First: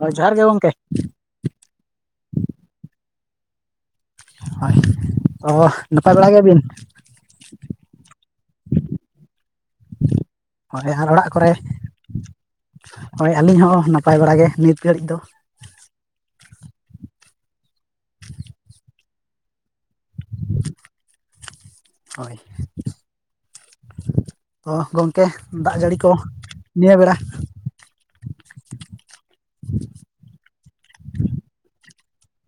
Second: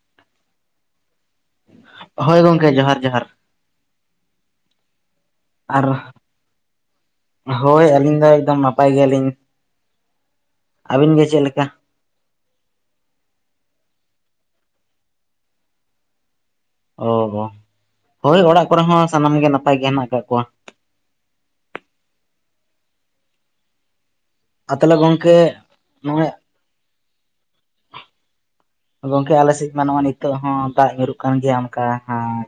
ᱦᱚᱭ ᱡᱚᱦᱟᱨ ᱜᱮ ᱜᱚᱢᱠᱮ᱾ ᱦᱳᱭ, ᱜᱚᱢᱠᱮ ᱡᱚᱦᱟᱨ ᱡᱚᱦᱟᱨ᱾ ᱦᱚᱭ᱾ ᱟᱨ ᱦᱳᱭ ᱟᱹᱞᱤᱧ ᱫᱚ ᱮᱠᱫᱚᱢ ᱱᱟᱯᱟᱭ ᱜᱮᱭᱟᱞᱤᱧ᱾ ᱦᱳᱭ ᱟᱨ ᱟᱹᱵᱤᱱ ᱜᱮ ᱚᱲᱟᱜ ᱪᱮᱫ ᱠᱚᱨᱮ? ᱞᱮᱠᱟ ᱦᱳᱭ, ᱟᱹᱞᱤᱧ ᱦᱚᱸ ᱱᱟᱯᱟᱭ ᱵᱟᱲᱟ ᱜᱮ ᱱᱤᱛ ᱜᱷᱟᱹᱲᱤᱡ ᱫᱚ᱾ ᱚ ᱦᱳᱭ ᱚᱲᱟᱜ ᱠᱚᱨᱮ ᱦᱚᱸ ᱥᱟᱱᱟᱢ ᱜᱮ ᱱᱟᱯᱟᱭ ᱜᱮ ᱦᱮᱱᱟᱜ ᱟᱠᱟᱫ ᱠᱚᱣᱟ᱾ ᱦᱳᱭ᱾ ᱚ ᱟᱨ ᱛᱟᱦᱚᱞᱮ ᱜᱚᱝᱠᱮ ᱫᱟᱜ ᱡᱟᱹᱲᱤ ᱠᱚ ᱱᱚᱜᱼᱚᱭ ᱱᱤᱭᱟᱹ ᱵᱮᱸᱲᱟ ᱜᱚᱝᱠᱮ ᱟᱞᱮ ᱥᱮᱫ ᱢᱟ ᱱᱚᱜ-ᱚᱭ ᱱᱤᱛᱚᱜ ᱦᱚᱸ ᱫᱟᱜ ᱧᱩᱨᱩᱜ ᱠᱟᱱ ᱜᱮᱭᱟ ᱚᱱᱠᱟ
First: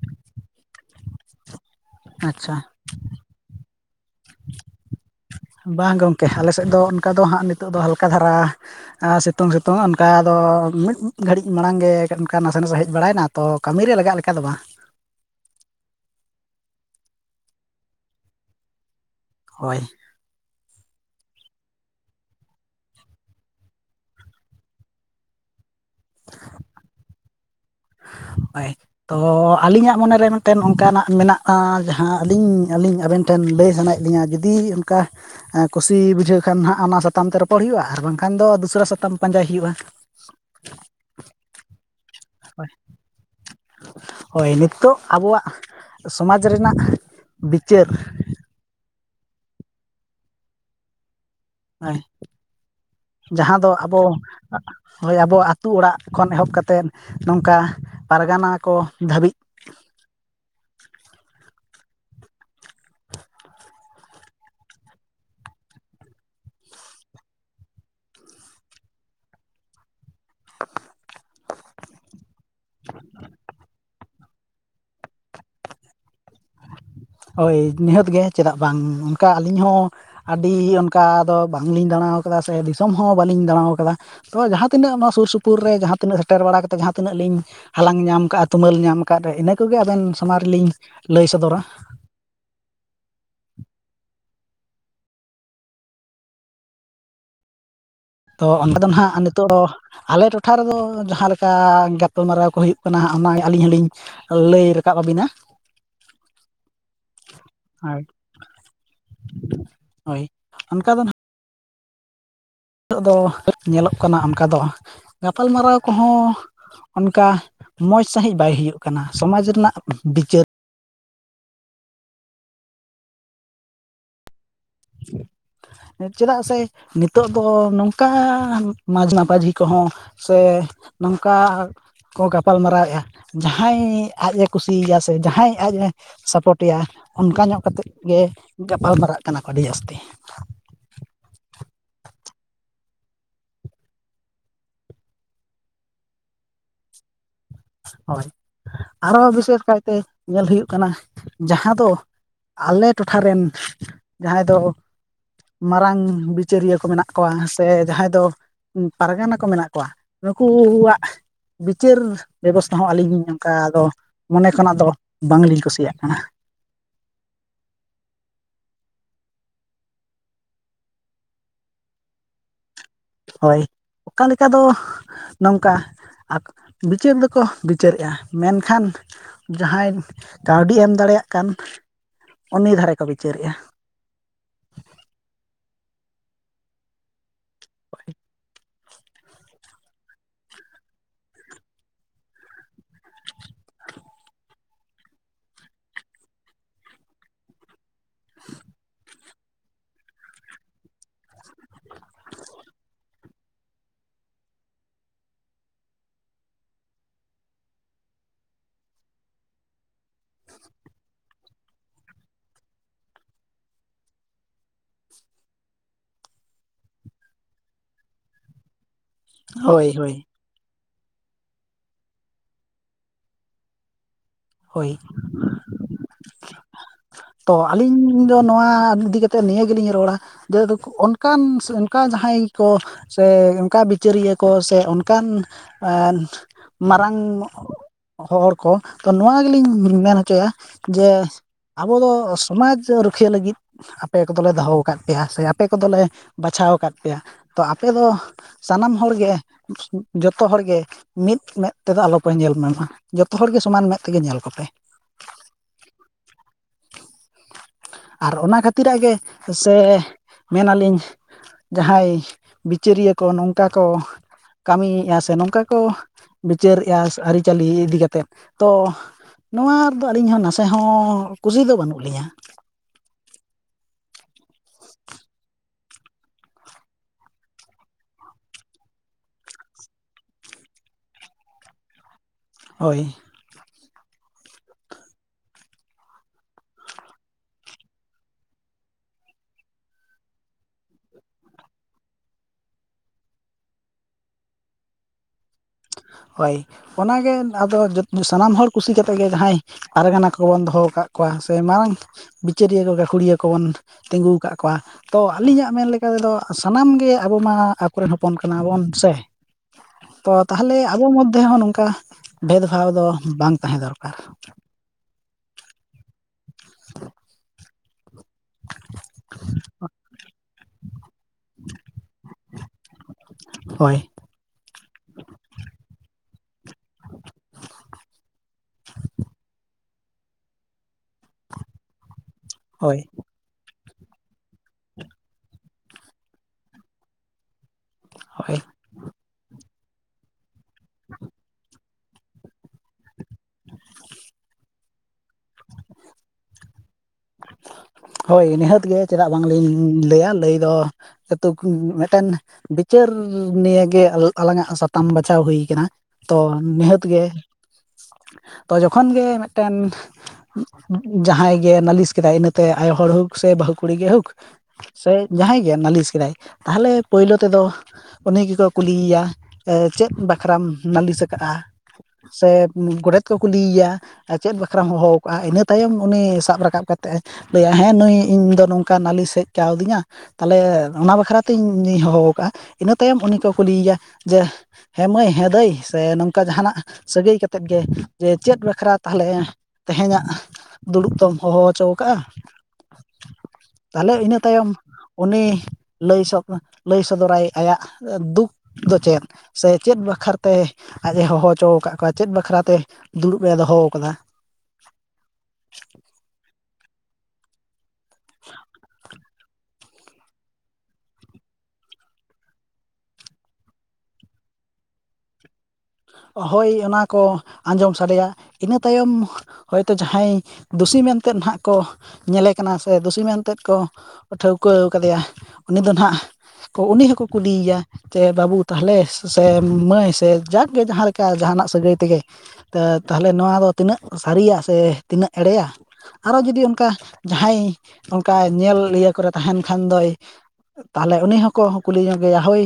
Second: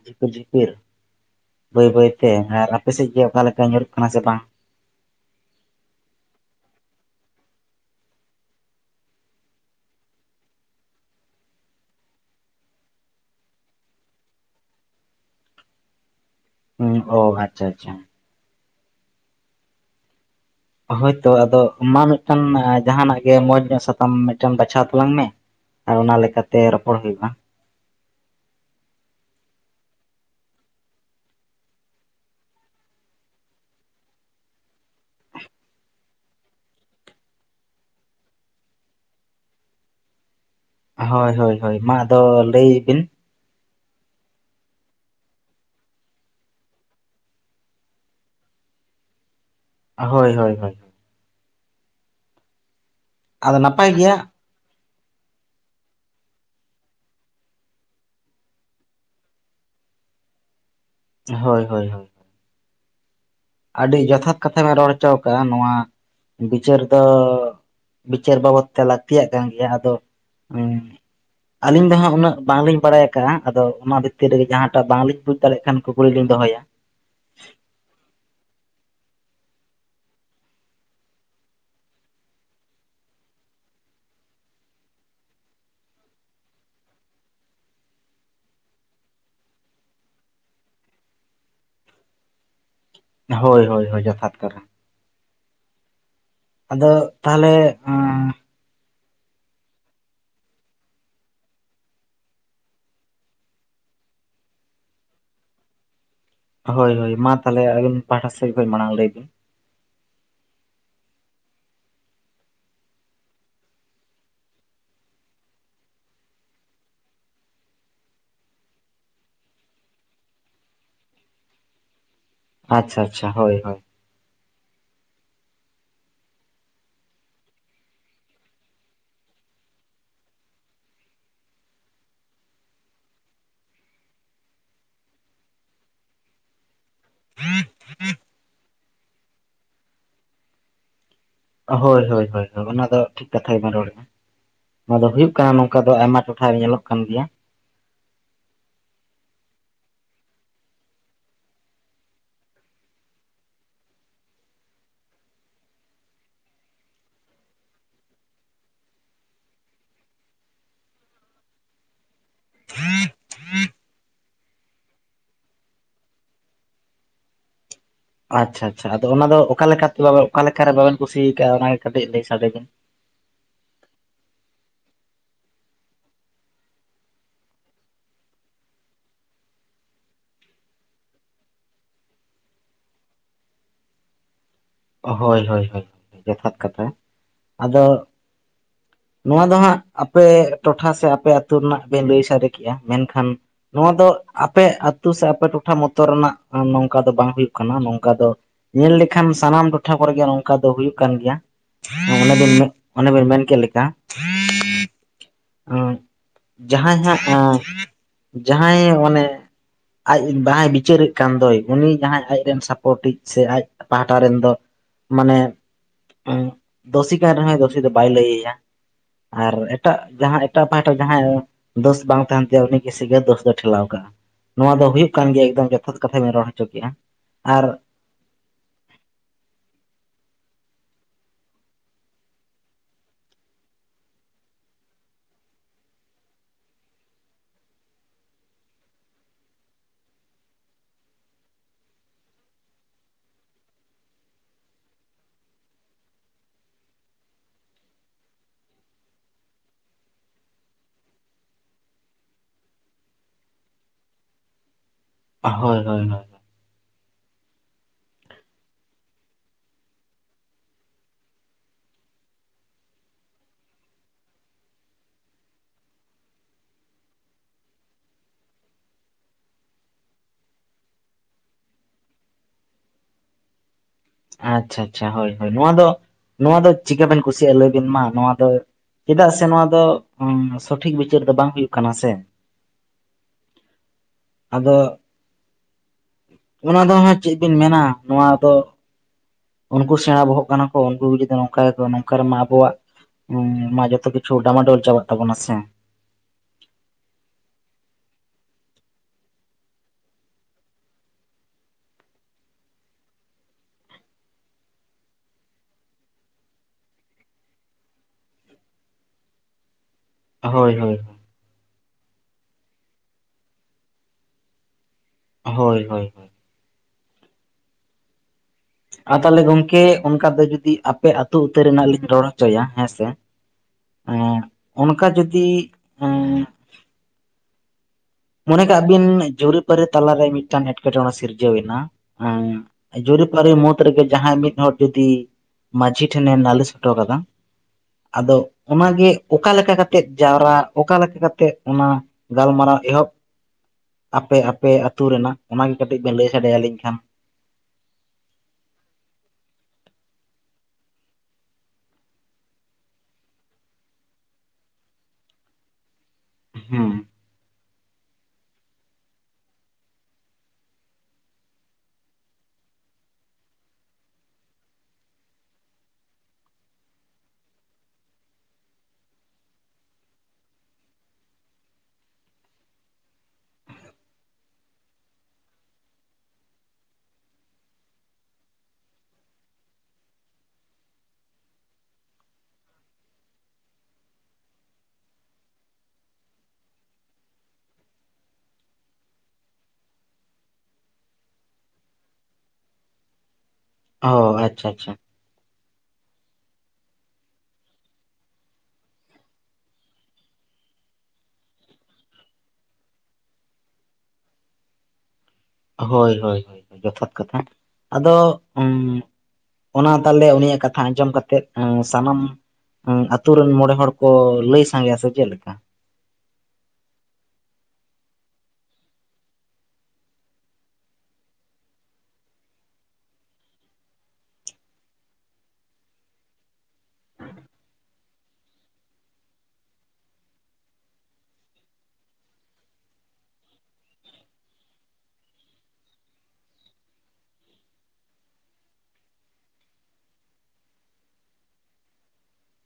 ᱡᱷᱤᱯᱤᱨ ᱡᱷᱤᱯᱤᱨ᱾ ᱵᱟᱹᱭ ᱵᱟᱹᱭ ᱛᱮ ᱟᱪᱪᱷᱟ ᱟᱨ ᱟᱯᱮ ᱥᱮᱫ ᱜᱮ ᱚᱠᱟ ᱞᱮᱠᱟ ᱧᱩᱨᱩᱜ ᱠᱟᱱᱟ ᱥᱮ ᱵᱟᱝ? ᱵᱟᱝ ᱜᱚᱝᱠᱮ, ᱟᱞᱮ ᱥᱮᱫ ᱫᱚ ᱚᱱᱠᱟ ᱫᱚ ᱦᱟᱸᱜ ᱱᱤᱛᱚᱜ ᱫᱚ ᱦᱟᱞᱠᱟ ᱫᱷᱟᱨᱟ ᱟᱨ ᱥᱮᱛᱳᱝ ᱥᱮᱛᱳᱝ ᱚᱱᱠᱟ ᱫᱚ ᱢᱤᱫ ᱜᱷᱟᱹᱲᱤᱡ ᱢᱟᱲᱟᱝ ᱜᱮ ᱚᱱᱠᱟ ᱱᱟᱥᱮ ᱱᱟᱥᱮ ᱦᱮᱡ ᱵᱟᱲᱟᱭ ᱱᱟ᱾ ᱛᱚ ᱠᱟᱹᱢᱤ ᱨᱮ ᱞᱟᱜᱟᱜ ᱞᱮᱠᱟ ᱫᱚ ᱵᱟᱝ᱾ ᱩᱸ ᱦᱚ ᱟᱪᱪᱷᱟ ᱟᱪᱪᱷᱟ, ᱦᱚᱭ ᱦᱚᱭ ᱛᱚ ᱟᱫᱚ ᱢᱟ ᱢᱮᱫᱴᱟᱝ ᱡᱟᱦᱟᱱᱟᱜ ᱜᱮ ᱢᱚᱸᱡᱽ ᱧᱚᱜ ᱥᱟᱛᱟᱢ ᱢᱮᱫᱴᱮᱱ ᱵᱟᱪᱷᱟᱣ ᱛᱟᱞᱟᱝ ᱢᱮ᱾ ᱟᱨ ᱚᱱᱟ ᱞᱮᱠᱟ ᱛᱮ ᱨᱚᱯᱚᱲ ᱦᱩᱭᱩᱜ-ᱟ᱾ ᱦᱚᱭ ᱛᱚ ᱟᱹᱞᱤᱧᱟᱜ ᱢᱚᱱᱮ ᱨᱮ ᱢᱮᱫᱴᱮᱱ ᱚᱱᱠᱟᱱᱟᱜ ᱢᱮᱱᱟᱜ-ᱟ ᱡᱟᱦᱟᱸ ᱟᱹᱞᱤᱧ ᱟᱹᱞᱤᱧ ᱟᱵᱮᱱ ᱴᱮᱱ ᱞᱟᱹᱭ ᱥᱟᱱᱟᱭ ᱮᱫ ᱞᱤᱧᱟᱹ ᱡᱩᱫᱤ ᱚᱱᱠᱟ ᱠᱩᱥᱤ ᱵᱩᱡᱷᱟᱹᱣ ᱠᱷᱟᱱ ᱦᱟᱸᱜ ᱚᱱᱟ ᱥᱟᱛᱟᱢ ᱛᱮ ᱨᱚᱯᱚᱲ ᱦᱩᱭᱩᱜ-ᱟ, ᱟᱨ ᱵᱟᱝᱠᱷᱟᱱ ᱫᱚ ᱫᱩᱥᱨᱟᱹ ᱥᱟᱛᱟᱢ ᱯᱟᱸᱡᱟᱭ ᱦᱩᱭᱩᱜ-ᱟ᱾ ᱦᱳᱭ ᱦᱳᱭ ᱦᱳᱭ ᱢᱟ ᱟᱫᱚ ᱞᱟᱹᱭ ᱵᱤᱱ᱾ ᱦᱳᱭ ᱱᱤᱛᱳᱜ ᱟᱵᱚᱣᱟᱜ ᱥᱚᱢᱟᱡᱽ ᱨᱮᱱᱟᱜ ᱵᱤᱪᱟᱹᱨ, ᱦᱳᱭ ᱦᱳᱭ ᱦᱳᱭ ᱦᱚᱭ ᱟᱫᱚ ᱡᱟᱦᱟᱸ ᱫᱚ ᱱᱟᱯᱟᱭ ᱟᱵᱚ ᱜᱮᱭᱟ ᱦᱳᱭ ᱟᱵᱚ ᱟᱹᱛᱩ ᱚᱲᱟᱜ ᱠᱷᱚᱱ ᱮᱦᱚᱵ ᱠᱟᱛᱮᱫ ᱱᱚᱝᱠᱟ ᱯᱟᱨᱜᱟᱱᱟ ᱠᱚ ᱫᱷᱟᱹᱵᱤᱡ᱾ ᱦᱳᱭ ᱦᱳᱭ ᱦᱳᱭ, ᱟᱹᱰᱤ ᱡᱚᱛᱷᱟᱛ ᱠᱟᱛᱷᱟᱢ ᱵᱮᱱ ᱨᱚᱲ ᱦᱚᱪᱚ ᱟᱠᱟ-ᱟ ᱱᱚᱣᱟ ᱵᱤᱪᱟᱹᱨ ᱫᱚ ᱵᱤᱪᱟᱹᱨ ᱵᱟᱵᱚᱫ ᱛᱮ ᱞᱟᱹᱠᱛᱤᱭᱟᱜ ᱠᱟᱱ ᱜᱮᱭᱟ ᱟᱫᱚ ᱟᱹᱞᱤᱧ ᱫᱚ ᱦᱟᱸᱜ ᱩᱱᱟᱹᱜ ᱵᱟᱝᱞᱤᱧ ᱵᱟᱲᱟᱭ ᱟᱠᱟᱜ-ᱟ᱾ ᱟᱫᱚ ᱚᱱᱟ ᱵᱷᱤᱛᱤᱨ ᱨᱮᱜᱮ ᱡᱟᱦᱟᱸ ᱴᱟᱜ ᱵᱟᱝᱞᱤᱧ ᱵᱩᱡᱽ ᱫᱟᱲᱮᱭᱟᱜ ᱠᱷᱟᱱ ᱠᱩᱠᱞᱤ ᱞᱤᱧ ᱫᱚᱦᱚᱭᱟ᱾ ᱦᱳᱭ ᱱᱤᱦᱟᱹᱛ ᱜᱮ ᱪᱮᱫᱟᱜ ᱵᱟᱝ, ᱚᱱᱠᱟ ᱟᱹᱞᱤᱧ ᱦᱚᱸ ᱟᱹᱰᱤ ᱚᱱᱠᱟ ᱫᱚ ᱵᱟᱝᱞᱤᱧ ᱫᱟᱬᱟ ᱠᱟᱫᱟ ᱥᱮ ᱫᱤᱥᱚᱢ ᱦᱚᱸ ᱵᱟᱹᱞᱤᱧ ᱫᱟᱬᱟᱣ ᱟᱠᱟᱫᱟ᱾ ᱛᱚ ᱡᱟᱦᱟᱸ ᱛᱤᱱᱟᱹᱜ ᱱᱚᱣᱟ ᱥᱩᱨ ᱥᱩᱯᱩᱨ ᱨᱮ ᱡᱟᱦᱟᱸ ᱛᱤᱱᱟᱹᱜ ᱥᱮᱴᱮᱨ ᱵᱟᱲᱟ ᱠᱟᱛᱮ ᱡᱟᱦᱟᱸ ᱛᱤᱱᱟᱹᱜ ᱞᱤᱧ ᱦᱟᱞᱟᱝ ᱧᱟᱢ ᱠᱟᱫ-ᱟ, ᱛᱩᱢᱟᱹᱞ ᱧᱟᱢ ᱟᱠᱟᱫ ᱨᱮ ᱤᱱᱟᱹ ᱠᱚᱜᱮ ᱟᱵᱮᱱ ᱥᱟᱢᱟᱝ ᱨᱮᱞᱤᱧ ᱞᱟᱹᱭ ᱥᱚᱫᱚᱨᱟ᱾ ᱦᱳᱭ ᱦᱳᱭ ᱦᱳᱭ ᱡᱚᱛᱷᱟᱛ ᱠᱟᱱᱟ᱾ ᱟᱫᱚ ᱛᱟᱦᱚᱞᱮ ᱮᱸ ᱛᱚ ᱚᱱᱠᱟ ᱫᱚ ᱱᱟᱦᱟᱜ ᱱᱤᱛᱚᱜ ᱫᱚ ᱟᱞᱮ ᱴᱚᱴᱷᱟ ᱨᱮᱫᱚ ᱡᱟᱦᱟᱸ ᱞᱮᱠᱟ ᱜᱟᱯᱟᱞ ᱢᱟᱨᱟᱣ ᱠᱚ ᱦᱩᱭᱩᱜ ᱠᱟᱱᱟ ᱦᱟᱸᱜ ᱚᱱᱟ ᱟᱹᱞᱤᱧ ᱦᱚᱸ ᱞᱤᱧ ᱞᱟᱹᱭ ᱨᱟᱠᱟᱵ ᱟᱹᱵᱤᱱᱟ᱾ ᱦᱳᱭ ᱦᱳᱭ ᱢᱟ ᱛᱟᱦᱚᱞᱮ ᱟᱹᱵᱤᱱ ᱦᱳᱭ ᱯᱟᱦᱴᱟ ᱥᱮᱫ ᱠᱷᱚᱱ ᱢᱟᱲᱟᱝ ᱞᱟᱹᱭ ᱵᱤᱱ᱾ ᱦᱳᱭ ᱚᱱᱠᱟ ᱫᱚ ᱦᱟᱸᱜ ᱱᱤᱛᱚᱜ ᱫᱚ ᱧᱮᱞᱚᱜ ᱠᱟᱱᱟ ᱚᱱᱠᱟ ᱫᱚ ᱦᱟᱸᱜ ᱜᱟᱯᱟᱞ ᱢᱟᱨᱟᱣ ᱠᱚᱦᱚᱸ ᱚᱱᱠᱟ ᱢᱚᱸᱡᱽ ᱥᱟᱹᱦᱤᱡᱽ ᱵᱟᱭ ᱦᱩᱭᱩᱜ ᱠᱟᱱᱟ᱾ ᱥᱚᱢᱟᱡᱽ ᱨᱮᱱᱟᱜ ᱵᱤᱪᱟᱹᱨ ᱟᱪ-ᱪᱷᱟ ᱟᱪ-ᱪᱷᱟ ᱦᱳᱭ ᱦᱳᱭ, ᱪᱮᱫᱟᱜ ᱥᱮ ᱱᱤᱛᱚᱜ ᱫᱚ ᱱᱚᱝᱠᱟ ᱢᱟᱡᱽ ᱢᱟᱯᱟᱡᱤ ᱠᱚᱦᱚᱸ ᱥᱮ ᱱᱚᱝᱠᱟ ᱠᱚ ᱜᱟᱯᱟᱞ ᱢᱟᱨᱟᱣ ᱮᱜ-ᱟ᱾ ᱡᱟᱦᱟᱸᱭ ᱟᱡ ᱮ ᱠᱩᱥᱤᱭᱟᱜ ᱥᱮ ᱡᱟᱦᱟᱸᱭ ᱟᱡ ᱮ ᱥᱟᱯᱚᱴᱮᱭᱟ, ᱚᱱᱠᱟ ᱧᱚᱜ ᱠᱟᱛᱮᱜ ᱜᱮ ᱜᱟᱯᱟᱞ ᱢᱟᱨᱟᱜ ᱠᱟᱱᱟ ᱠᱚ ᱟᱹᱰᱤ ᱡᱟᱹᱥᱛᱤ᱾ ᱦᱳᱭ ᱦᱳᱭ ᱦᱳᱭ ᱚᱱᱟ ᱫᱚ ᱴᱷᱤᱠ ᱠᱟᱛᱷᱟ ᱜᱮᱵᱮᱱ ᱨᱚᱲ ᱮᱫᱟ᱾ ᱱᱚᱣᱟ ᱫᱚ ᱦᱩᱭᱩᱜ ᱠᱟᱱᱟ, ᱱᱚᱝᱠᱟ ᱫᱚ ᱟᱭᱢᱟ ᱴᱚᱴᱷᱟ ᱨᱮ ᱧᱮᱞᱚᱜ ᱠᱟᱱ ᱜᱮᱭᱟ᱾ ᱦᱳᱭ ᱟᱨᱚ ᱵᱤᱥᱮᱥ ᱠᱟᱭᱛᱮ ᱧᱮᱞ ᱦᱩᱭᱩᱜ ᱠᱟᱱᱟ ᱡᱟᱦᱟᱸ ᱫᱚ ᱟᱞᱮ ᱴᱚᱴᱷᱟ ᱨᱮᱱ ᱡᱟᱦᱟᱸᱭ ᱫᱚ ᱢᱟᱨᱟᱝ ᱵᱤᱪᱟᱹᱨᱤᱭᱟᱹ ᱠᱚ ᱢᱮᱱᱟᱜ ᱠᱚᱣᱟ ᱥᱮ ᱡᱟᱦᱟᱸᱭ ᱫᱚ ᱩᱸ ᱯᱟᱨᱜᱟᱱᱟ ᱠᱚ ᱢᱮᱱᱟᱜ ᱠᱚᱣᱟ ᱱᱩᱠᱩᱣᱟᱜ ᱵᱤᱪᱟᱹᱨ ᱵᱮᱵᱚᱥᱛᱷᱟ ᱦᱚᱸ ᱟᱹᱞᱤᱧ ᱱᱚᱝᱠᱟ ᱟᱫᱚ ᱢᱚᱱᱮ ᱠᱷᱚᱱᱟᱜ ᱫᱚ ᱵᱟᱝᱞᱤᱧ ᱠᱩᱥᱤᱭᱟᱜ ᱠᱟᱱᱟ᱾ ᱟᱪ-ᱪᱷᱟ ᱟᱪ-ᱪᱷᱟ ᱟᱫᱚ ᱚᱱᱟ ᱫᱚ ᱚᱠᱟ ᱞᱮᱠᱟᱛᱮ ᱚᱠᱟ ᱞᱮᱠᱟᱨᱮ ᱵᱟᱵᱮᱱ ᱠᱩᱥᱤ ᱟᱠᱟᱜ-ᱟ, ᱚᱱᱟ ᱜᱮ ᱠᱟᱹᱴᱤᱡ ᱞᱟᱹᱭ ᱥᱟᱰᱮ ᱵᱤᱱ? ᱦᱳᱭ ᱚᱠᱟ ᱞᱮᱠᱟ ᱫᱚ᱾ ᱱᱚᱝᱠᱟ ᱵᱤᱪᱟᱹᱨ ᱫᱚᱠᱚ ᱵᱤᱪᱟᱹᱨᱮᱜ-ᱟ ᱢᱮᱱᱠᱷᱟᱱ᱾ ᱡᱟᱦᱟᱸᱭ ᱠᱟᱣᱰᱤᱭ ᱮᱢ ᱫᱟᱲᱮᱭᱟᱜ ᱠᱟᱱ ᱩᱱᱤ ᱫᱷᱟᱨᱮ ᱠᱚ ᱵᱤᱪᱟᱹᱨᱮᱜ-ᱟ᱾ ᱦᱳᱭ ᱦᱳᱭ ᱦᱳᱭ ᱡᱚᱛᱷᱟᱛ ᱠᱟᱛᱷᱟ ᱟᱫᱚ᱾ ᱱᱚᱣᱟ ᱫᱚ ᱦᱟᱸᱜ ᱟᱯᱮ ᱴᱚᱴᱷᱟ ᱥᱮ ᱟᱯᱮ ᱟᱛᱩ ᱨᱮᱱᱟᱜ ᱵᱮᱱ ᱞᱟᱹᱭ ᱥᱟᱰᱮ ᱠᱮᱜ-ᱟ ᱢᱮᱱᱠᱷᱟᱱ᱾ ᱱᱚᱣᱟ ᱫᱚ ᱟᱯᱮ ᱟᱛᱳ ᱥᱮ ᱟᱯᱮ ᱴᱚᱴᱷᱟ ᱢᱚᱛᱚ ᱨᱮᱱᱟᱜ ᱱᱚᱝᱠᱟ ᱫᱚ ᱵᱟᱝ ᱦᱩᱭᱩᱜ ᱠᱟᱱᱟ ᱱᱚᱝᱠᱟ ᱫᱚ᱾ ᱧᱮᱞ ᱞᱮᱠᱷᱟᱱ ᱥᱟᱱᱟᱢ ᱴᱚᱴᱷᱟ ᱠᱚᱨᱮᱜᱮ ᱱᱚᱝᱠᱟ ᱫᱚ ᱦᱩᱭᱩᱜ ᱠᱟᱱ ᱜᱮᱭᱟ᱾ ᱚᱱᱮ ᱵᱤᱱ ᱢᱮ ᱚᱱᱮ ᱵᱤᱱ ᱢᱮᱱ ᱠᱮᱜ ᱞᱮᱠᱟ᱾ ᱡᱟᱦᱟᱸᱭ ᱦᱟᱸᱜ ᱡᱟᱦᱟᱸᱭ ᱚᱱᱮ᱾ ᱟᱡ ᱵᱟᱭ ᱵᱤᱪᱟᱹᱨᱮᱜ ᱠᱟᱱ ᱫᱚᱭ ᱩᱱᱤ ᱡᱟᱦᱟᱸᱭ ᱟᱡᱨᱮᱱ ᱥᱟᱯᱚᱴᱤᱡ ᱥᱮ ᱟᱡ ᱯᱟ ᱴᱟ ᱨᱮᱱ ᱫᱚ ᱢᱟᱱᱮ ᱫᱳᱥᱤ ᱠᱟᱱ ᱨᱮᱦᱚᱸᱭ ᱫᱩᱥᱤ ᱫᱚ ᱵᱟᱭ ᱞᱟᱹᱭ ᱟᱭᱟ᱾ ᱟᱨ ᱦᱳᱭ ᱮᱴᱟᱜ ᱦᱳᱭ ᱡᱟᱦᱟᱸ ᱮ ᱴᱟ ᱯᱟᱦᱴᱟ ᱡᱟᱦᱟᱸᱭ ᱫᱳᱥ ᱵᱟᱝ ᱛᱟᱦᱮᱱ ᱛᱟᱭᱟ ᱩᱱᱤ ᱠᱤᱥᱤ ᱜᱮ ᱫᱳᱥ ᱫᱚᱭ ᱴᱷᱮᱞᱟᱣ ᱠᱟᱜ-ᱟ᱾ ᱱᱚᱣᱟ ᱫᱚ ᱦᱳᱭ ᱦᱩᱭᱩᱜ ᱠᱟᱱ ᱜᱮᱭᱟ ᱮᱠᱫᱚᱢ ᱡᱚᱛᱷᱟᱛ ᱠᱟᱛᱷᱟ ᱵᱮᱱ ᱨᱚᱲ ᱦᱚᱪᱚ ᱠᱮᱜ-ᱟ ᱟᱨ᱾ ᱤᱧ ᱫᱚ ᱱᱚᱣᱟ ᱤᱫᱤ ᱠᱟᱛᱮᱜ ᱱᱤᱭᱟᱹ ᱜᱮᱞᱤᱧ ᱨᱚᱲᱟ ᱡᱮ ᱚᱱᱠᱟᱱ ᱥᱮ ᱚᱱᱠᱟ ᱡᱟᱦᱟᱸᱭ ᱠᱚ᱾ ᱥᱮ ᱚᱱᱠᱟ ᱵᱤᱪᱟᱹᱨᱤᱭᱟᱹ ᱠᱚ ᱥᱮ ᱚᱱᱠᱟᱱ ᱢᱟᱨᱟᱝ᱾ ᱦᱚᱲ ᱠᱚ ᱛᱚ ᱱᱚᱣᱟ ᱜᱮᱞᱤᱧ ᱢᱮᱱ ᱦᱚᱪᱚᱭᱟ ᱡᱮ᱾ ᱟᱵᱚ ᱫᱚ ᱥᱚᱢᱟᱡᱽ ᱨᱩᱠᱷᱭᱤᱭᱟᱹ ᱞᱟᱹᱜᱤᱫ᱾ ᱟᱯᱮ ᱠᱚᱫᱚᱞᱮ ᱫᱚᱦᱚ ᱠᱟᱫ ᱯᱮᱭᱟ ᱥᱮ ᱟᱯᱮ ᱠᱚᱫᱚᱞᱮ ᱵᱟᱪᱷᱟᱣ ᱠᱟᱫ ᱯᱮᱭᱟ ᱛᱚ ᱟᱯᱮ ᱫᱚ᱾ ᱥᱟᱱᱟᱢ ᱦᱚᱲᱜᱮ ᱡᱚᱛᱚ ᱦᱚᱲᱜᱮ᱾ ᱢᱤᱫ ᱢᱮᱫ ᱛᱮᱫᱚ ᱟᱞᱚᱯᱮ ᱧᱮᱞ ᱢᱮᱢᱟ ᱡᱚᱛᱚ ᱦᱚᱲᱜᱮ ᱥᱚᱢᱟᱱ ᱢᱮᱫ ᱛᱮᱜᱮ ᱧᱮᱞ ᱠᱚᱯᱮ᱾ ᱦᱳᱭ ᱦᱳᱭ ᱦᱳᱭ᱾ ᱟᱨ ᱚᱱᱟ ᱠᱷᱟᱹᱛᱤᱨᱟᱜ ᱜᱮ ᱥᱮ ᱢᱮᱱᱟᱞᱤᱧ᱾ ᱡᱟᱦᱟᱸᱭ ᱵᱤᱪᱟᱹᱨᱤᱭᱟᱹ ᱠᱚ ᱱᱚᱝᱠᱟ ᱠᱚ᱾ ᱠᱟᱢᱤᱭᱮᱜ-ᱟ ᱥᱮ ᱱᱚᱝᱠᱟ ᱠᱚ ᱵᱤᱪᱟᱹᱨᱮᱜ-ᱟ ᱟᱨᱤ ᱪᱟᱞᱤ ᱤᱫᱤ ᱠᱟᱛᱮᱫ ᱛᱚ᱾ ᱱᱚᱣᱟ ᱨᱮᱫᱚ ᱟᱞᱤᱧ ᱦᱚᱸ ᱱᱟᱥᱮ ᱦᱚᱸ ᱠᱩᱥᱤ ᱫᱚ ᱵᱟᱱᱩᱜ ᱞᱤᱧᱟ᱾ ᱟᱪᱪᱷᱟ ᱟᱪᱪᱷᱟ ᱦᱳᱭ ᱦᱳᱭ ᱱᱚᱣᱟ ᱫᱚ ᱱᱚᱣᱟ ᱫᱚ ᱪᱤᱠᱟᱹ ᱵᱮᱱ ᱠᱩᱥᱤᱜ-ᱟ ᱞᱟᱹᱭ ᱵᱤᱱ ᱢᱟ ᱱᱚᱣᱟ ᱫᱚ᱾ ᱪᱮᱫᱟᱜ ᱥᱮ ᱱᱚᱣᱟ ᱫᱚ ᱥᱚᱴᱷᱤᱠ ᱵᱤᱪᱟᱹᱨ ᱫᱚ ᱵᱟᱝ ᱦᱩᱭᱩᱜ ᱠᱟᱱᱟ ᱥᱮ᱾ ᱦᱳᱭ᱾ ᱟᱫᱚ᱾ ᱚᱱᱟ ᱫᱚ ᱦᱟᱸᱜ ᱪᱮᱫ ᱵᱤᱱ ᱢᱮᱱᱟ ᱱᱚᱣᱟ ᱫᱚ᱾ ᱩᱱᱠᱩ ᱥᱮᱸᱬᱟ ᱵᱚᱦᱚᱜ ᱠᱟᱱᱟ ᱠᱚ ᱩᱱᱠᱩ ᱡᱩᱫᱤ ᱱᱚᱝᱠᱟ ᱜᱮᱠᱚ ᱱᱚᱝᱠᱟ ᱨᱮᱢᱟ ᱟᱵᱚᱣᱟᱜ᱾ ᱢᱟ ᱡᱚᱛᱚ ᱠᱤᱪᱷᱩ ᱰᱟᱢᱟ ᱰᱳᱞ ᱪᱟᱵᱟᱜ ᱛᱟᱵᱚᱱᱟ ᱥᱮ᱾ ᱦᱳᱭ ᱚᱱᱟᱜᱮ ᱟᱫᱚ ᱥᱟᱱᱟᱢ ᱦᱚᱲ ᱠᱩᱥᱤ ᱠᱟᱛᱮ ᱜᱮ ᱡᱟᱦᱟᱸᱭ᱾ ᱯᱟᱨᱜᱟᱱᱟ ᱠᱚᱵᱚᱱ ᱫᱚᱦᱚᱣ ᱠᱟᱜ ᱠᱚᱣᱟ ᱥᱮ ᱢᱟᱨᱟᱝ ᱵᱤᱪᱟᱹᱨᱤᱭᱟᱹ ᱠᱚ ᱜᱟᱹᱠᱷᱩᱲᱤᱭᱟᱹ ᱠᱚᱵᱚᱱ᱾ ᱛᱤᱸᱜᱩ ᱠᱟᱜ ᱠᱚᱣᱟ᱾ ᱛᱚ ᱟᱞᱤᱧᱟᱜ ᱢᱮᱱ ᱞᱮᱠᱟ ᱛᱮᱫᱚ ᱥᱟᱱᱟᱢ ᱜᱮ ᱟᱵᱚ ᱢᱟ ᱟᱠᱚᱨᱮᱱ ᱦᱚᱯᱚᱱ ᱠᱟᱱᱟᱵᱚᱱ ᱥᱮ᱾ ᱦᱳᱭ ᱛᱟᱦᱞᱮ ᱦᱳᱭ ᱟᱵᱚ ᱢᱚᱫᱽᱫᱷᱮ ᱦᱚᱸ ᱱᱚᱝᱠᱟ ᱵᱷᱮᱫᱽ ᱵᱷᱟᱣ ᱫᱚ ᱵᱟᱝ ᱛᱟᱦᱮᱸ ᱫᱚᱨᱠᱟᱨ᱾ ᱦᱳᱭ ᱦᱳᱭ ᱦᱳᱭ᱾ [inaudible] ᱟᱨ ᱛᱟᱦᱞᱮ ᱜᱚᱝᱠᱮ ᱚᱱᱠᱟ ᱫᱚ ᱡᱩᱫᱤ ᱟᱯᱮ ᱟᱛᱩ ᱩᱛᱟᱹᱨ ᱨᱮᱱᱟᱜ ᱞᱤᱧ ᱨᱚᱲ ᱦᱚᱪᱚᱭᱟ ᱦᱮᱸ ᱥᱮ᱾ ᱦᱳᱭ ᱮᱸ ᱚᱱᱠᱟ ᱡᱩᱫᱤ ᱮᱸ᱾ ᱢᱚᱱᱮ ᱠᱟᱜ ᱵᱤᱱ ᱡᱩᱨᱤᱯᱟᱨᱤ ᱛᱟᱞᱟᱨᱮ ᱢᱤᱜᱴᱟᱱ ᱮᱸᱴᱠᱮᱴᱚᱸᱬᱮ ᱥᱤᱨᱡᱟᱹᱣ ᱮᱱᱟ ᱦᱳᱭ ᱮᱸ ᱡᱩᱨᱤ᱾ ᱯᱟᱨᱤ ᱢᱩᱫᱽ ᱨᱮᱜᱮ ᱡᱟᱦᱟᱸᱭ ᱢᱤᱫ ᱦᱚᱲ ᱡᱩᱫᱤ ᱢᱟᱡᱷᱤ ᱴᱷᱮᱱᱮ ᱱᱟᱞᱤᱥ ᱦᱚᱴᱚ ᱠᱟᱫᱟ᱾ ᱟᱫᱚ ᱦᱳᱭ ᱚᱱᱟᱜᱮ ᱚᱠᱟ ᱞᱮᱠᱟ ᱠᱟᱛᱮᱫ ᱡᱟᱣᱨᱟ ᱚᱠᱟ ᱞᱮᱠᱟ ᱠᱟᱛᱮᱜ ᱚᱱᱟ᱾ ᱜᱟᱞᱢᱟᱨᱟᱣ ᱮᱦᱚᱵ ᱟᱯᱮ ᱟᱯᱮ ᱟᱹᱛᱩ ᱨᱮᱱᱟᱜ ᱚᱱᱟᱜᱮ ᱠᱟᱹᱴᱤᱡ ᱵᱮᱱ ᱞᱟᱹᱭ ᱥᱟᱰᱮ ᱟᱹᱞᱤᱧ ᱠᱷᱟᱱ᱾ ᱦᱳᱭ ᱱᱤᱦᱟᱹᱛ ᱜᱮ ᱪᱮᱫᱟᱜ ᱵᱟᱝᱞᱤᱧ ᱞᱟᱹᱭᱟ ᱞᱟᱹᱭ ᱫᱚ ᱟᱛᱩᱠ ᱢᱤᱫᱴᱮᱱ ᱵᱤᱪᱟᱹᱨ ᱱᱤᱭᱮ ᱟᱞᱟᱝᱟᱜ ᱥᱟᱛᱟᱢ ᱵᱟᱪᱷᱟᱣ ᱦᱩᱭ ᱠᱟᱱᱟ᱾ ᱛᱚ ᱦᱮᱸ ᱱᱤᱦᱟᱹᱛ ᱜᱮ ᱛᱚ ᱡᱚᱠᱷᱚᱱ ᱜᱮ ᱢᱤᱫᱴᱮᱱ ᱡᱟᱦᱟᱸᱭ ᱜᱮ ᱱᱟᱞᱤᱥ ᱠᱮᱫᱟᱭ ᱤᱱᱟᱹᱛᱮ ᱟᱭᱳ ᱦᱚᱲ ᱦᱳᱠ ᱥᱮ ᱵᱟᱹᱦᱩ ᱠᱩᱲᱤ ᱜᱮ ᱦᱳᱠ ᱥᱮ ᱡᱟᱦᱟᱸᱭ ᱜᱮ ᱱᱟᱹᱞᱤ ᱠᱮᱫᱟᱭ ᱛᱟᱦᱚᱞᱮ ᱯᱳᱭᱞᱳ ᱛᱮᱫᱚ ᱩᱱᱤ ᱜᱮᱠᱚ ᱠᱩᱞᱤᱭᱮᱭᱟ ᱪᱮᱫ ᱵᱟᱠᱷᱨᱟᱢ ᱱᱟᱞᱤᱥ ᱠᱟᱜᱼᱟ? ᱥᱮ ᱜᱚᱰᱮᱛ ᱠᱚ ᱠᱩᱞᱤᱭᱮᱭᱟ ᱟᱸ ᱪᱮᱫ ᱵᱟᱠᱷᱨᱟ ᱦᱚᱦᱚ ᱠᱟᱜᱼᱟ ᱤᱱᱟᱹ ᱛᱟᱭᱚᱢ ᱩᱱᱤ ᱥᱟᱵ ᱨᱟᱠᱟᱵ ᱠᱟ ᱛᱮ ᱞᱟᱹᱭᱟᱭ ᱦᱮᱸ ᱱᱩᱭ ᱤᱧᱫᱚ ᱱᱚᱝᱠᱟ ᱱᱟᱹᱞᱤ ᱦᱮᱡ ᱠᱟᱣᱫᱤᱧᱟ᱾ ᱛᱟᱦᱚᱞᱮ ᱚᱱᱟ ᱵᱟᱠᱷᱨᱟ ᱛᱤᱧ ᱦᱚᱦᱚ ᱠᱟᱜᱼᱟ ᱤᱱᱟᱹ ᱛᱟᱭᱚᱢ ᱩᱱᱤ ᱠᱚ ᱠᱩᱞᱤᱭᱮᱭᱟ ᱡᱮ ᱦᱮ ᱢᱟᱹᱭ ᱦᱮᱫᱟᱹᱭ ᱥᱮ ᱱᱚᱝᱠᱟ ᱡᱟᱦᱟᱱᱟᱜ ᱥᱟᱹᱜᱟᱹᱭ ᱠᱟᱛᱮᱫ ᱜᱮ ᱡᱮ ᱪᱮᱫ ᱵᱟᱠᱷᱨᱟ ᱛᱟᱦᱚᱞᱮ ᱛᱮᱦᱮᱧᱟᱜ ᱫᱩᱲᱩᱵ ᱛᱚᱢ ᱦᱚᱦᱚ ᱦᱚᱪᱚ ᱠᱟᱜ-ᱟ ᱚ ᱛᱟᱦᱚᱞᱮ ᱤᱱᱟᱹ ᱟᱪᱪᱷᱟ ᱛᱟᱭᱚᱢ ᱟᱪᱪᱷᱟ ᱩᱱᱤ ᱞᱟᱹᱭ ᱥᱚᱜ ᱞᱟᱹᱭ ᱥᱚᱫᱚᱨᱟᱭ ᱟᱭᱟᱜ ᱫᱩᱠ ᱫᱚ ᱪᱮᱫ᱾ ᱥᱮ ᱪᱮᱫ ᱵᱟᱠᱷᱨᱟᱛᱮ ᱟᱡᱼ ᱮ ᱦᱚᱦᱚ ᱦᱚᱪᱚ ᱟᱠᱟᱫ ᱠᱚᱣᱟᱭ ᱪᱮᱫ ᱵᱟᱠᱷᱨᱟᱛᱮ ᱫᱩᱲᱩᱵ ᱮ ᱫᱚᱦᱚ ᱠᱟᱫᱟ? ᱦᱳᱭ ᱦᱳᱭ ᱦᱳᱭ ᱡᱚᱛᱷᱟᱛ ᱠᱟᱛᱷᱟ ᱟᱫᱚ ᱚᱱᱟ ᱛᱟᱦᱚᱞᱮ ᱩᱱᱤᱭᱟᱜ ᱠᱟᱛᱷᱟ ᱟᱸᱡᱚᱢ ᱠᱟᱛᱮᱜ ᱮᱸ ᱥᱟᱱᱟᱢ ᱦᱩᱸ ᱟᱛᱩ ᱨᱮᱱ ᱢᱚᱸᱬᱮ ᱦᱚᱲ ᱠᱚ ᱞᱟᱹᱭ ᱥᱟᱸᱜᱮᱭᱟ ᱥᱮ ᱪᱮᱫ ᱞᱮᱠᱟ? ᱦᱳᱭ ᱚᱱᱟ ᱠᱚ ᱟᱸᱡᱚᱢ ᱥᱟᱰᱮᱭᱟ ᱤᱱᱟᱹ ᱛᱟᱭᱚᱢ ᱦᱚᱭᱛᱚ ᱡᱟᱦᱟᱸᱭ ᱫᱩᱥᱤ ᱢᱮᱱᱛᱮ ᱱᱟᱦᱟᱜ ᱠᱚ ᱧᱮᱞᱮ ᱠᱟᱱᱟ ᱥᱮ ᱫᱩᱥᱤ ᱢᱮᱱᱛᱮ ᱠᱚ ᱴᱷᱟᱹᱣᱠᱟᱹ ᱠᱟᱫᱮᱭᱟ, ᱩᱱᱤ ᱫᱚ ᱱᱟᱜ ᱠᱚ ᱩᱱᱤ ᱦᱚᱸᱠᱚ ᱠᱩᱞᱤᱭᱮᱭᱟ ᱡᱮ ᱵᱟᱹᱵᱩ ᱛᱟᱦᱚᱞᱮ ᱥᱮ ᱢᱟᱹᱭ ᱥᱮ ᱡᱟᱠ ᱜᱮ ᱡᱟᱦᱟᱸ ᱞᱮᱠᱟ ᱡᱟᱦᱟᱱᱟᱜ ᱥᱟᱹᱜᱟᱹᱭ ᱛᱮᱜᱮ᱾ ᱛᱚ ᱛᱟᱦᱚᱞᱮ ᱱᱚᱣᱟ ᱫᱚ ᱛᱤᱱᱟᱹᱜ ᱥᱟᱹᱨᱤᱭᱟ ᱥᱮ ᱛᱤᱱᱟᱹᱜ ᱮᱲᱮᱭᱟ? ᱟᱨᱦᱚ ᱡᱩᱫᱤ ᱚᱱᱠᱟ ᱡᱟᱦᱟᱸᱭ ᱚᱱᱠᱟ ᱧᱮᱞ ᱤᱭᱟᱹ ᱠᱚᱨᱮ ᱛᱟᱦᱮᱱ ᱠᱷᱟᱱ ᱫᱚᱭ ᱛᱟᱦᱚᱞᱮ ᱩᱱᱤ ᱦᱚᱸᱠᱚ ᱠᱩᱞᱤᱧᱚᱜ ᱜᱮᱭᱟ ᱦᱳᱭ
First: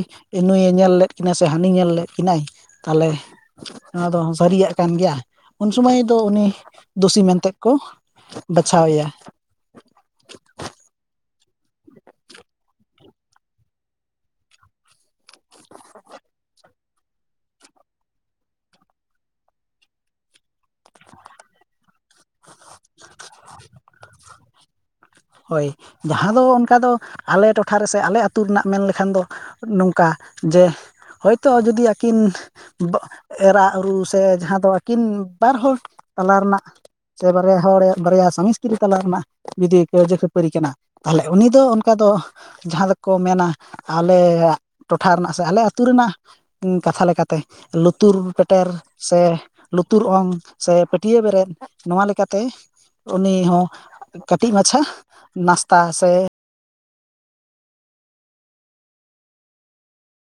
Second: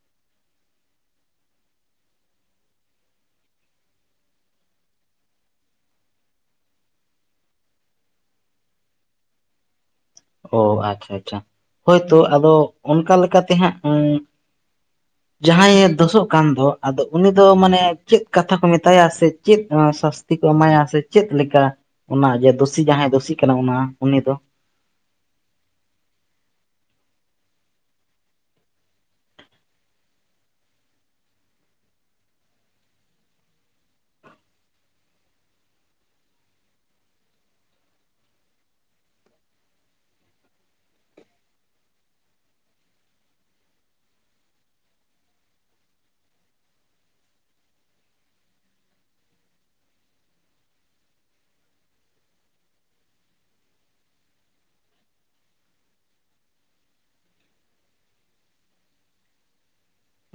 ᱱᱩᱭᱮ ᱧᱮᱞ ᱞᱮᱫ ᱠᱤᱱᱟᱹ ᱥᱮ ᱦᱟᱹᱱᱤ ᱧᱮᱞ ᱞᱮᱫ ᱠᱤᱱᱟᱹᱭ᱾ ᱛᱟᱦᱚᱞᱮ ᱚᱱᱟ ᱫᱚ ᱥᱟᱹᱨᱤᱭᱟᱜ ᱠᱟᱱ ᱜᱮᱭᱟ ᱩᱱ ᱥᱚᱢᱚᱭ ᱫᱚ ᱩᱱᱤ ᱫᱩᱥᱤ ᱢᱮᱱᱛᱮᱜ ᱠᱚ ᱵᱟᱪᱷᱟᱣ ᱮᱭᱟ᱾ ᱚ ᱟᱪᱪᱷᱟ ᱟᱪᱪᱷᱟ, ᱦᱳᱭᱛᱳ ᱟᱫᱚ ᱚᱱᱠᱟ ᱞᱮᱠᱟᱛᱮ ᱦᱟᱸᱜ ᱩᱸ [inaudible] ᱡᱟᱦᱟᱸᱭᱮ ᱫᱳᱥᱳᱜ ᱠᱟᱱ ᱫᱚ ᱟᱫᱚ ᱩᱱᱤ ᱫᱚ ᱢᱟᱱᱮ ᱪᱮᱫ ᱠᱟᱛᱷᱟ ᱠᱚ ᱢᱮᱛᱟᱭᱟ ᱥᱮ ᱪᱮᱫ ᱟᱸ ᱥᱟᱥᱛᱤ? ᱛᱤ ᱠᱚ ᱮᱢᱟᱭᱟ ᱥᱮ ᱪᱮᱫ ᱞᱮᱠᱟ ᱚᱱᱟ ᱡᱮ ᱫᱩᱥᱤ ᱡᱟᱦᱟᱸᱭ ᱫᱩᱥᱤ ᱠᱟᱱᱟ ᱚᱱᱟ ᱩᱱᱤ ᱫᱚ ᱦᱳᱭ ᱡᱟᱦᱟᱸ ᱫᱚ ᱚᱱᱠᱟ ᱫᱚ ᱟᱞᱮ ᱴᱚᱴᱷᱟ ᱨᱮᱥᱮ ᱟᱞᱮ ᱟᱹᱛᱩ ᱨᱮᱱᱟᱜ ᱢᱮᱱ ᱞᱮᱠᱷᱟᱱ ᱫᱚ ᱱᱚᱝᱠᱟ ᱡᱮ ᱦᱳᱭᱛᱳ ᱡᱩᱫᱤ ᱟᱹᱠᱤᱱ ᱵᱟᱜ ᱮᱨᱟ ᱩᱨᱩ ᱥᱮ ᱡᱟᱦᱟᱸ ᱫᱚ ᱟᱹᱠᱤᱱ ᱵᱟᱨ ᱦᱚᱲ ᱛᱟᱞᱟ ᱨᱮᱱᱟᱜ ᱥᱮ ᱵᱟᱨᱭᱟ ᱦᱚᱲᱨᱮᱭᱟᱜ ᱵᱟᱨᱭᱟ ᱥᱟᱢᱤᱥᱛᱨᱤ ᱛᱟᱞᱟ ᱨᱮᱱᱟᱜ ᱡᱩᱫᱤ ᱠᱟᱹᱭᱡᱟᱹ ᱠᱷᱟᱹᱯᱟᱹᱨᱤ ᱠᱟᱱᱟ᱾ ᱛᱟᱦᱚᱞᱮ ᱩᱱᱤ ᱫᱚ ᱚᱱᱠᱟ ᱫᱚ ᱡᱟᱦᱟᱸ ᱫᱚᱠᱚ ᱢᱮᱱᱟ ᱟᱞᱮᱭᱟᱜ ᱴᱚᱴᱷᱟ ᱨᱮᱱᱟᱜ ᱥᱮ ᱟᱞᱮ ᱟᱹᱛᱩ ᱨᱮᱱᱟᱜ ᱩᱸ ᱠᱟᱛᱷᱟ ᱞᱮᱠᱟᱛᱮ ᱞᱩᱛᱩᱨ ᱯᱮᱴᱮᱨ ᱥᱮ ᱞᱩᱛᱩᱨ ᱚᱝ ᱥᱮ ᱯᱟᱹᱴᱤᱭᱟᱹ ᱵᱮᱨᱮᱫ ᱱᱚᱣᱟ ᱞᱮᱠᱟᱛᱮ ᱩᱱᱤ ᱦᱚᱸ ᱠᱟᱹᱴᱤᱡ ᱢᱟᱪᱷᱟ ᱱᱟᱥᱛᱟ ᱥᱮ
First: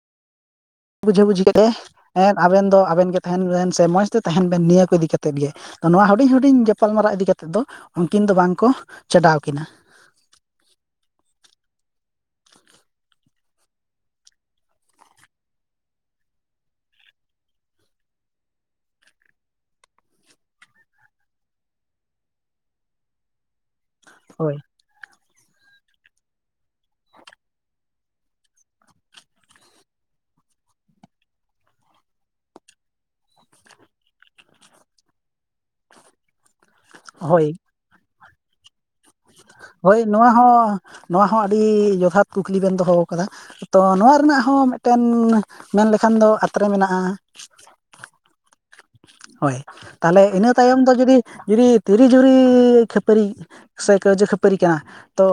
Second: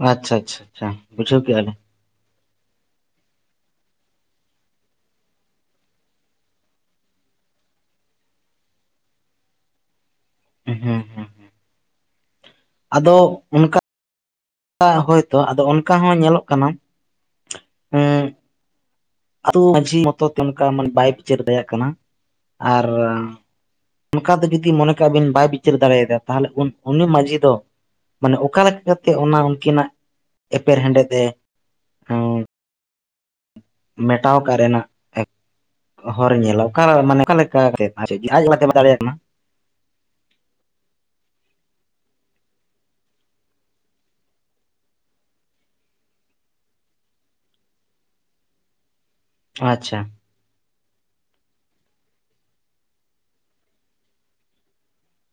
ᱟᱪᱪᱷᱟ ᱟᱪᱪᱷᱟ᱾ ᱟᱪᱪᱷᱟ ᱵᱩᱡᱷᱟᱹ ᱵᱩᱡᱷᱟᱹᱣ ᱵᱩᱡᱷᱷᱤ ᱠᱮᱜᱼᱟ ᱠᱮᱫᱮ ᱞᱤᱧ ᱮᱸᱜ ᱟᱵᱮᱱ ᱫᱚ ᱟᱵᱮᱱ ᱜᱮ ᱛᱟᱦᱮᱱ ᱵᱮᱱ ᱥᱮ ᱢᱚᱡᱽ ᱛᱮ ᱛᱟᱦᱮᱱ ᱵᱮᱱ ᱱᱤᱭᱟᱹ ᱠᱚ ᱤᱫᱤ ᱠᱟᱛᱮᱫ ᱜᱮ᱾ ᱱᱚᱣᱟ ᱦᱩᱰᱤᱧ ᱦᱩᱰᱤᱧ ᱜᱟᱯᱟᱞᱢᱟᱨᱟ ᱤᱫᱤ ᱠᱟᱛᱮᱜ ᱫᱚ ᱩᱱᱠᱤᱱ ᱫᱚ ᱵᱟᱝᱠᱚ ᱪᱟᱰᱟᱣ ᱠᱤᱱᱟ᱾ ᱦᱮᱸ ᱦᱮᱸ ᱟᱫᱚ ᱚᱱᱠᱟ ᱠᱟᱣᱟᱜ ᱦᱳᱭᱛᱳ ᱟᱫᱚ ᱚᱱᱠᱟ ᱦᱚᱸ ᱧᱮᱞᱚᱜ ᱠᱟᱱᱟ ᱩᱸ ᱟᱛᱩ ᱢᱟᱡᱷᱤ ᱢᱚᱛᱚ ᱛᱮ ᱚᱱᱠᱟ ᱢᱟᱱᱮ ᱵᱟᱭ ᱵᱤᱪᱟᱹᱨ ᱫᱟᱲᱮᱭᱟᱜ ᱠᱟᱱᱟ ᱟᱨ ᱚᱱᱠᱟ ᱫᱚ ᱦᱳᱭ ᱡᱩᱫᱤ ᱢᱚᱱᱮ ᱠᱟᱜ ᱵᱤᱱ ᱵᱟᱭ ᱵᱤᱪᱟᱹᱨ ᱫᱟᱲᱮᱭᱟᱫᱟ ᱛᱟᱦᱚᱞᱮ ᱩᱱ-ᱩᱱᱤ ᱢᱟᱺᱡᱷᱤ ᱫᱚ ᱢᱟᱱᱮ ᱚᱠᱟ ᱞᱮᱠᱟ ᱠᱟᱛᱮ ᱚᱱᱟ ᱩᱱᱠᱤᱱᱟᱜ ᱮᱯᱮᱨ ᱦᱮᱸᱰᱮᱡ ᱮ ᱦᱮᱸ ᱢᱮᱴᱟᱣ ᱠᱟᱜ ᱨᱮᱱᱟᱜ ᱦᱚᱨᱮ ᱧᱮᱞᱟ᱾ ᱚᱠᱟ ᱢᱟᱱᱮ ᱚᱠᱟ ᱦᱳᱭ ᱞᱮᱠᱟᱛᱮᱫ? ᱟᱪᱷᱮ ᱟᱡ [inaudible] ᱫᱟᱲᱮᱭᱟᱜ ᱠᱟᱱᱟ ᱾ ᱦᱳᱭ ᱱᱚᱣᱟ ᱦᱚᱸ ᱱᱚᱣᱟ ᱦᱚᱸ ᱟᱹᱰᱤ ᱡᱚᱛᱷᱟᱛ ᱠᱩᱠᱞᱤ ᱵᱮᱱ ᱫᱚᱦᱚ ᱟᱠᱟᱫᱟ᱾ ᱛᱚ ᱱᱚᱣᱟ ᱨᱮᱱᱟᱜ ᱦᱚᱸ ᱢᱤᱫᱴᱮᱱ ᱢᱮᱱ ᱞᱮᱠᱷᱟᱱ ᱫᱚ ᱟᱛᱨᱮ ᱢᱮᱱᱟᱜᱼᱟ᱾ ᱦᱳᱭ, ᱟᱪᱪᱷᱟ ᱛᱟᱦᱚᱞᱮ ᱤᱱᱟᱹ ᱛᱟᱭᱚᱢ ᱫᱚ ᱡᱩᱫᱤ ᱡᱩᱨᱤ ᱛᱤᱨᱤ ᱡᱩᱨᱤ ᱠᱷᱟᱹᱯᱟᱹᱨᱤ ᱥᱮ ᱠᱟᱹᱭᱡᱟᱹ ᱠᱷᱟᱹᱯᱟᱹᱨᱤ ᱠᱟᱱᱟ᱾ ᱛᱚ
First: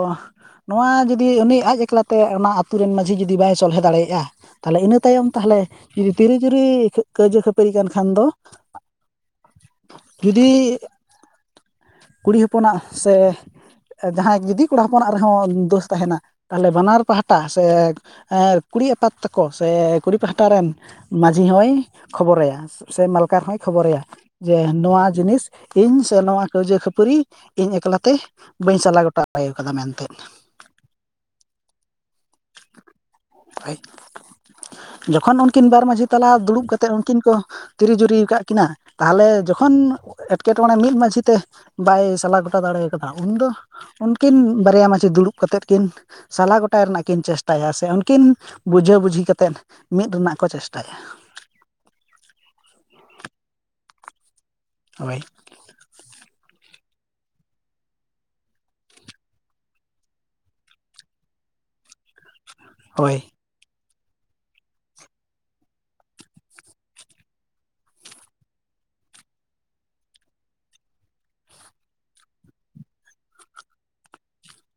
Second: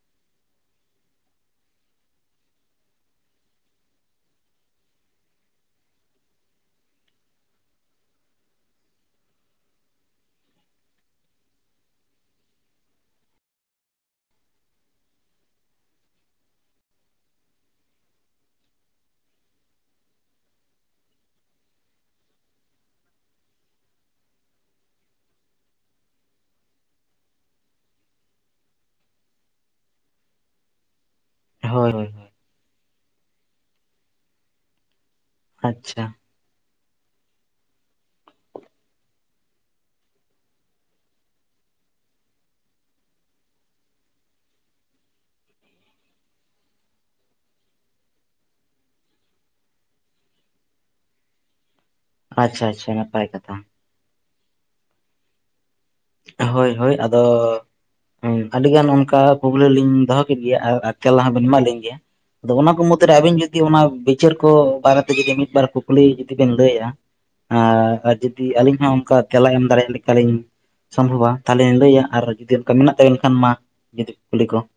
ᱱᱚᱣᱟ ᱡᱩᱫᱤ ᱩᱱᱤ ᱟᱡ ᱮᱠᱞᱟᱛᱮ ᱚᱱᱟ ᱟᱹᱛᱩ ᱨᱮᱱ ᱢᱟᱺᱡᱷᱤ ᱡᱩᱫᱤ ᱵᱟᱭ ᱥᱚᱞᱦᱮ ᱫᱟᱲᱮᱭᱟᱜᱼᱟ᱾ ᱛᱟᱦᱚᱞᱮ ᱤᱱᱟᱹ ᱛᱟᱭᱚᱢ ᱛᱟᱦᱚᱞᱮ ᱡᱩᱫᱤ ᱛᱤᱨᱤ ᱡᱩᱨᱤ ᱠᱟᱹᱭᱡᱟᱹ ᱠᱷᱟᱹᱯᱟᱹᱨᱤ ᱠᱟᱱ ᱠᱷᱟᱱ ᱫᱚ ᱡᱩᱫᱤ ᱠᱩᱲᱤ ᱦᱚᱯᱚᱱᱟᱜ ᱥᱮ ᱡᱟᱦᱟᱸᱭ ᱡᱩᱫᱤ ᱠᱚᱲᱟ ᱦᱚᱯᱚᱱᱟᱜ ᱨᱮᱦᱚᱸ ᱫᱳᱥ ᱛᱟᱦᱮᱱᱟ ᱛᱟᱦᱚᱞᱮ ᱵᱟᱱᱟᱨ ᱯᱟᱦᱴᱟ ᱥᱮ ᱮᱸ ᱠᱩᱲᱤ ᱟᱯᱟᱛ ᱛᱟᱠᱚ ᱥᱮ ᱠᱩᱲᱤ ᱯᱟᱦᱴᱟ ᱨᱮᱱ ᱢᱟᱡᱷᱤ ᱦᱚᱭ ᱠᱷᱚᱵᱚᱨ ᱟᱭᱟ ᱥᱮ ᱢᱟᱞᱠᱟ ᱦᱚᱸᱭ ᱠᱷᱚᱵᱚᱨᱟᱭᱟ᱾ ᱡᱮ ᱱᱚᱣᱟ ᱡᱤᱱᱤᱥ ᱤᱧ ᱥᱮ ᱱᱚᱣᱟ ᱠᱟᱹᱭᱡᱟᱹ ᱠᱷᱟᱹᱯᱟᱹᱨᱤ ᱤᱧ ᱮᱠᱞᱟᱛᱮ ᱵᱟᱹᱧ ᱥᱟᱞᱟ ᱜᱚᱴᱟ [inaudible] ᱠᱟᱫᱟ ᱢᱮᱱᱛᱮᱫ᱾ ᱦᱳᱭ ᱾ ᱡᱚᱠᱷᱚᱱ ᱩᱱᱠᱤᱱ ᱵᱟᱨ ᱟᱪᱪᱷᱟ ᱢᱟᱺᱡᱷᱤ ᱛᱟᱞᱟ ᱫᱩᱲᱩᱵ ᱠᱟᱛᱮᱫ ᱩᱱᱠᱤᱱ ᱠᱚ ᱛᱤᱨᱤ ᱡᱩᱨᱤ ᱟᱠᱟᱫ ᱠᱤᱱᱟᱹ ᱛᱟᱦᱚᱞᱮ ᱡᱚᱠᱷᱚᱱ ᱮᱴᱠᱮᱴᱚᱬᱮ ᱢᱤᱫ ᱢᱟᱺᱡᱷᱤ ᱛᱮ ᱵᱟᱭ ᱥᱟᱞᱟ ᱜᱚᱴᱟ ᱫᱟᱲᱮ ᱠᱟᱫᱟ ᱩᱱᱫᱚ ᱩᱱᱠᱤᱱ ᱵᱟᱨᱭᱟ ᱢᱟᱺᱡᱷᱤ ᱫᱩᱲᱩᱵ ᱠᱟᱛᱮᱫ ᱠᱤᱱ ᱥᱟᱞᱟ ᱜᱚᱴᱟᱭ ᱨᱮᱱᱟᱜ ᱠᱤᱱ ᱪᱮᱥᱴᱟᱭᱟ ᱥᱮ ᱩᱱ ᱠᱤᱱ ᱵᱩᱡᱷᱟᱹ ᱵᱩᱡᱷᱤ ᱠᱟᱛᱮᱫ ᱢᱤᱫ ᱨᱮᱱᱟᱜ ᱠᱚ ᱪᱮᱥᱴᱟᱭᱟ ᱾ ᱟᱪᱪᱷᱟ ᱟᱪᱪᱷᱟ ᱱᱟᱯᱟᱭ ᱠᱟᱛᱷᱟ ᱾ ᱦᱳᱭ ᱾ ᱦᱳᱭ ᱦᱳᱭ ᱟᱫᱚ ᱦᱮᱸ ᱟᱹᱰᱤ ᱜᱟᱱ ᱚᱱᱠᱟ ᱯᱩᱜᱞᱤ ᱞᱤᱧ ᱫᱚᱦᱚ ᱠᱮᱫ ᱜᱮᱭᱟ ᱟᱨ ᱛᱮᱞᱟᱦᱵᱤᱱ ᱮᱢᱟ ᱞᱤᱧ ᱜᱮᱭᱟ ᱾ ᱟᱫᱚ ᱚᱱᱟ ᱠᱚ ᱢᱩᱚᱫᱽᱫᱨᱮ ᱦᱳᱭ ᱟᱹᱵᱤᱱ ᱡᱩᱫᱤ ᱚᱱᱟ ᱵᱤᱪᱟᱹᱨ ᱠᱚ ᱵᱟᱨᱮᱛᱮ ᱡᱩᱫᱤ ᱢᱤᱫ ᱵᱟᱨ ᱠᱩᱠᱞᱤ ᱡᱩᱫᱤ ᱵᱮᱱ ᱞᱟᱹᱭᱟ ᱾ ᱟᱸᱨ ᱟᱨ ᱡᱩᱫᱤ ᱟᱹᱞᱤᱧ ᱦᱚᱸ ᱚᱱᱠᱟ ᱛᱮᱞᱟ ᱮᱢ ᱫᱟᱲᱮᱭᱟᱜ ᱞᱮᱠᱟᱞᱤᱧ ᱥᱚᱢᱵᱷᱚᱵ ᱟ ᱛᱟᱦᱚᱞᱮᱧ ᱞᱟᱹᱭᱟ ᱟᱨ ᱡᱩᱫᱤ ᱚᱱᱠᱟ ᱢᱮᱱᱟᱜ ᱛᱟᱵ ᱮᱱ ᱠᱷᱟᱱ ᱢᱟ ᱡᱩᱫᱤ ᱠᱩᱞᱤ ᱠᱚ ᱾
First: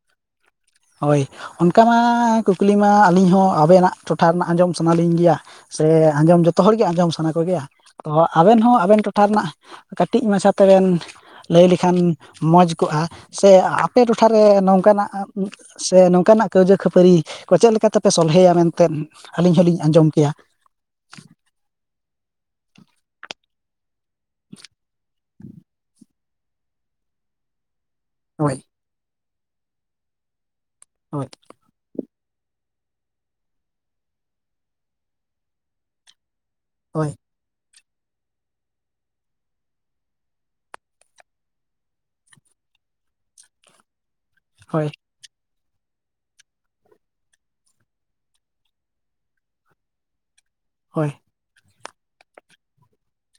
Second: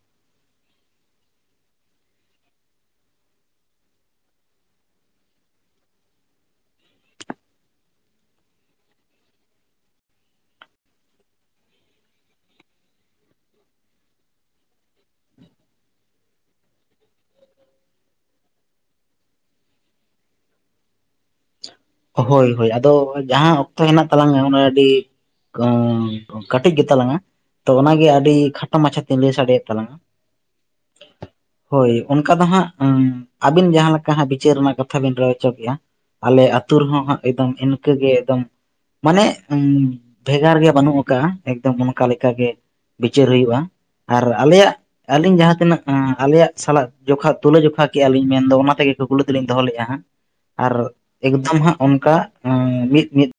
ᱦᱳᱭ ᱚᱱᱠᱟ ᱢᱟ ᱠᱩᱠᱞᱤ ᱢᱟ ᱟᱹᱞᱤᱧ ᱦᱚᱸ ᱟᱵᱮᱱᱟᱜ ᱴᱚᱴᱷᱟ ᱨᱮᱱᱟᱜ ᱟᱸᱡᱚᱢ ᱥᱟᱱᱟᱞᱤᱧ ᱜᱮᱭᱟ ᱾ ᱥᱮ ᱟᱸᱡᱚᱢ ᱡᱚᱛᱚ ᱦᱚᱲᱜᱮ ᱟᱸᱡᱚᱢ ᱥᱟᱱᱟ ᱠᱚᱜᱮᱭᱟ, ᱛᱚ ᱟᱵᱮᱱ ᱦᱚᱸ ᱟᱵᱮᱱ ᱴᱚᱴᱷᱟ ᱨᱮᱱᱟᱜ ᱠᱟᱹᱴᱤᱡ ᱢᱟᱪᱷᱟᱛᱮ ᱵᱮᱱ ᱞᱟᱹᱭ ᱞᱮᱠᱷᱟᱱ ᱢᱚᱡᱽ ᱠᱚᱜᱼᱟ ᱥᱮ ᱟᱯᱮ ᱴᱚᱴᱷᱟᱨᱮ ᱱᱚᱝᱠᱟᱱᱟᱜ ᱥᱮ ᱱᱚᱝᱠᱟᱱᱟᱜ ᱠᱟᱹᱭᱣᱡᱟᱹ ᱠᱷᱟᱹᱯᱟᱹᱨᱤ ᱠᱚ ᱪᱮᱫ ᱛᱮᱯᱮ ᱥᱚᱞᱦᱮᱭᱟ ᱢᱮᱱᱛᱮᱫ ᱟᱹᱞᱤᱧ ᱦᱚᱞᱤᱧ ᱟᱸᱡᱚᱢ ᱠᱮᱭᱟ? ᱦᱳᱭ ᱦᱳᱭ ᱟᱫᱚ ᱡᱟᱦᱟᱸ ᱚᱠᱛᱚ ᱦᱮᱱᱟᱜ ᱛᱟᱞᱟᱝᱟ ᱚᱱᱟ ᱟᱹᱰᱤ ᱠᱟᱹ ᱠᱟᱹᱴᱤᱡ ᱜᱮᱛᱟᱞᱟᱝᱟ ᱛᱚ ᱚᱱᱟᱜᱮ ᱟᱹᱰᱤ ᱦᱳᱭ ᱠᱷᱟᱴᱚ ᱢᱟᱪᱷᱟ ᱛᱤᱧ ᱞᱟᱹᱭ ᱥᱟᱰᱮᱫ ᱛᱟᱞᱟᱝᱟ ᱾ ᱦᱳᱭ ᱾ ᱦᱳᱭ ᱚᱱᱠᱟ ᱫᱚ ᱦᱟᱸᱜ ᱟᱹᱵᱤᱱ ᱡᱟᱦᱟᱸ ᱞᱮᱠᱟ ᱦᱟᱸᱜ ᱵᱤᱪᱟᱹᱨ ᱨᱮᱱᱟᱜ ᱠᱟᱛᱷᱟ ᱵᱤᱱ ᱨᱟᱹᱭ ᱦᱚᱪᱚ ᱠᱮᱫᱮᱜᱼᱟ ᱾ ᱟᱞᱮ ᱟᱹᱛᱩ ᱨᱮᱦᱚᱸ ᱦᱳᱭ ᱦᱟᱸᱜ ᱮᱠᱫᱚᱢ ᱤᱱᱠᱟᱹ ᱜᱮ ᱮᱠᱫᱚᱢ ᱢᱟᱱᱮ ᱵᱷᱮᱜᱟᱨ ᱜᱮ ᱵᱟᱹᱱᱩᱜ ᱟᱠᱟᱫᱟ ᱮᱠᱫᱚᱢ ᱚᱱᱠᱟ ᱞᱮᱠᱟᱜᱮ ᱾ ᱵᱤᱪᱟᱹᱨ ᱦᱩᱭᱩᱜᱼᱟ ᱟᱨ ᱟᱞᱮᱭᱟᱜ ᱦᱳᱭ ᱟᱹᱞᱤᱧ ᱡᱟᱦᱟᱸ ᱛᱤᱱᱟᱜ ᱟᱸ ᱟᱞᱮᱭᱟᱜ ᱥᱟᱞᱟᱜ ᱡᱚᱠᱷᱟ ᱛᱩᱞᱟᱹ ᱡᱚᱠᱷᱟ ᱠᱮᱜᱼᱟ ᱞᱤᱧ ᱢᱮᱱᱫᱚ ᱚᱱᱟ ᱛᱮᱜᱮ ᱠᱩᱠᱞᱤ ᱫᱚᱞᱤᱧ ᱫᱚᱦᱚ ᱞᱮᱜᱼᱟ ᱦᱟᱸᱜ᱾ ᱟᱨ ᱦᱳᱭ ᱮᱠᱫᱚᱢ ᱦᱟᱸᱜ ᱚᱱᱠᱟ ᱟᱸ ᱢᱤᱫ ᱢᱤᱫ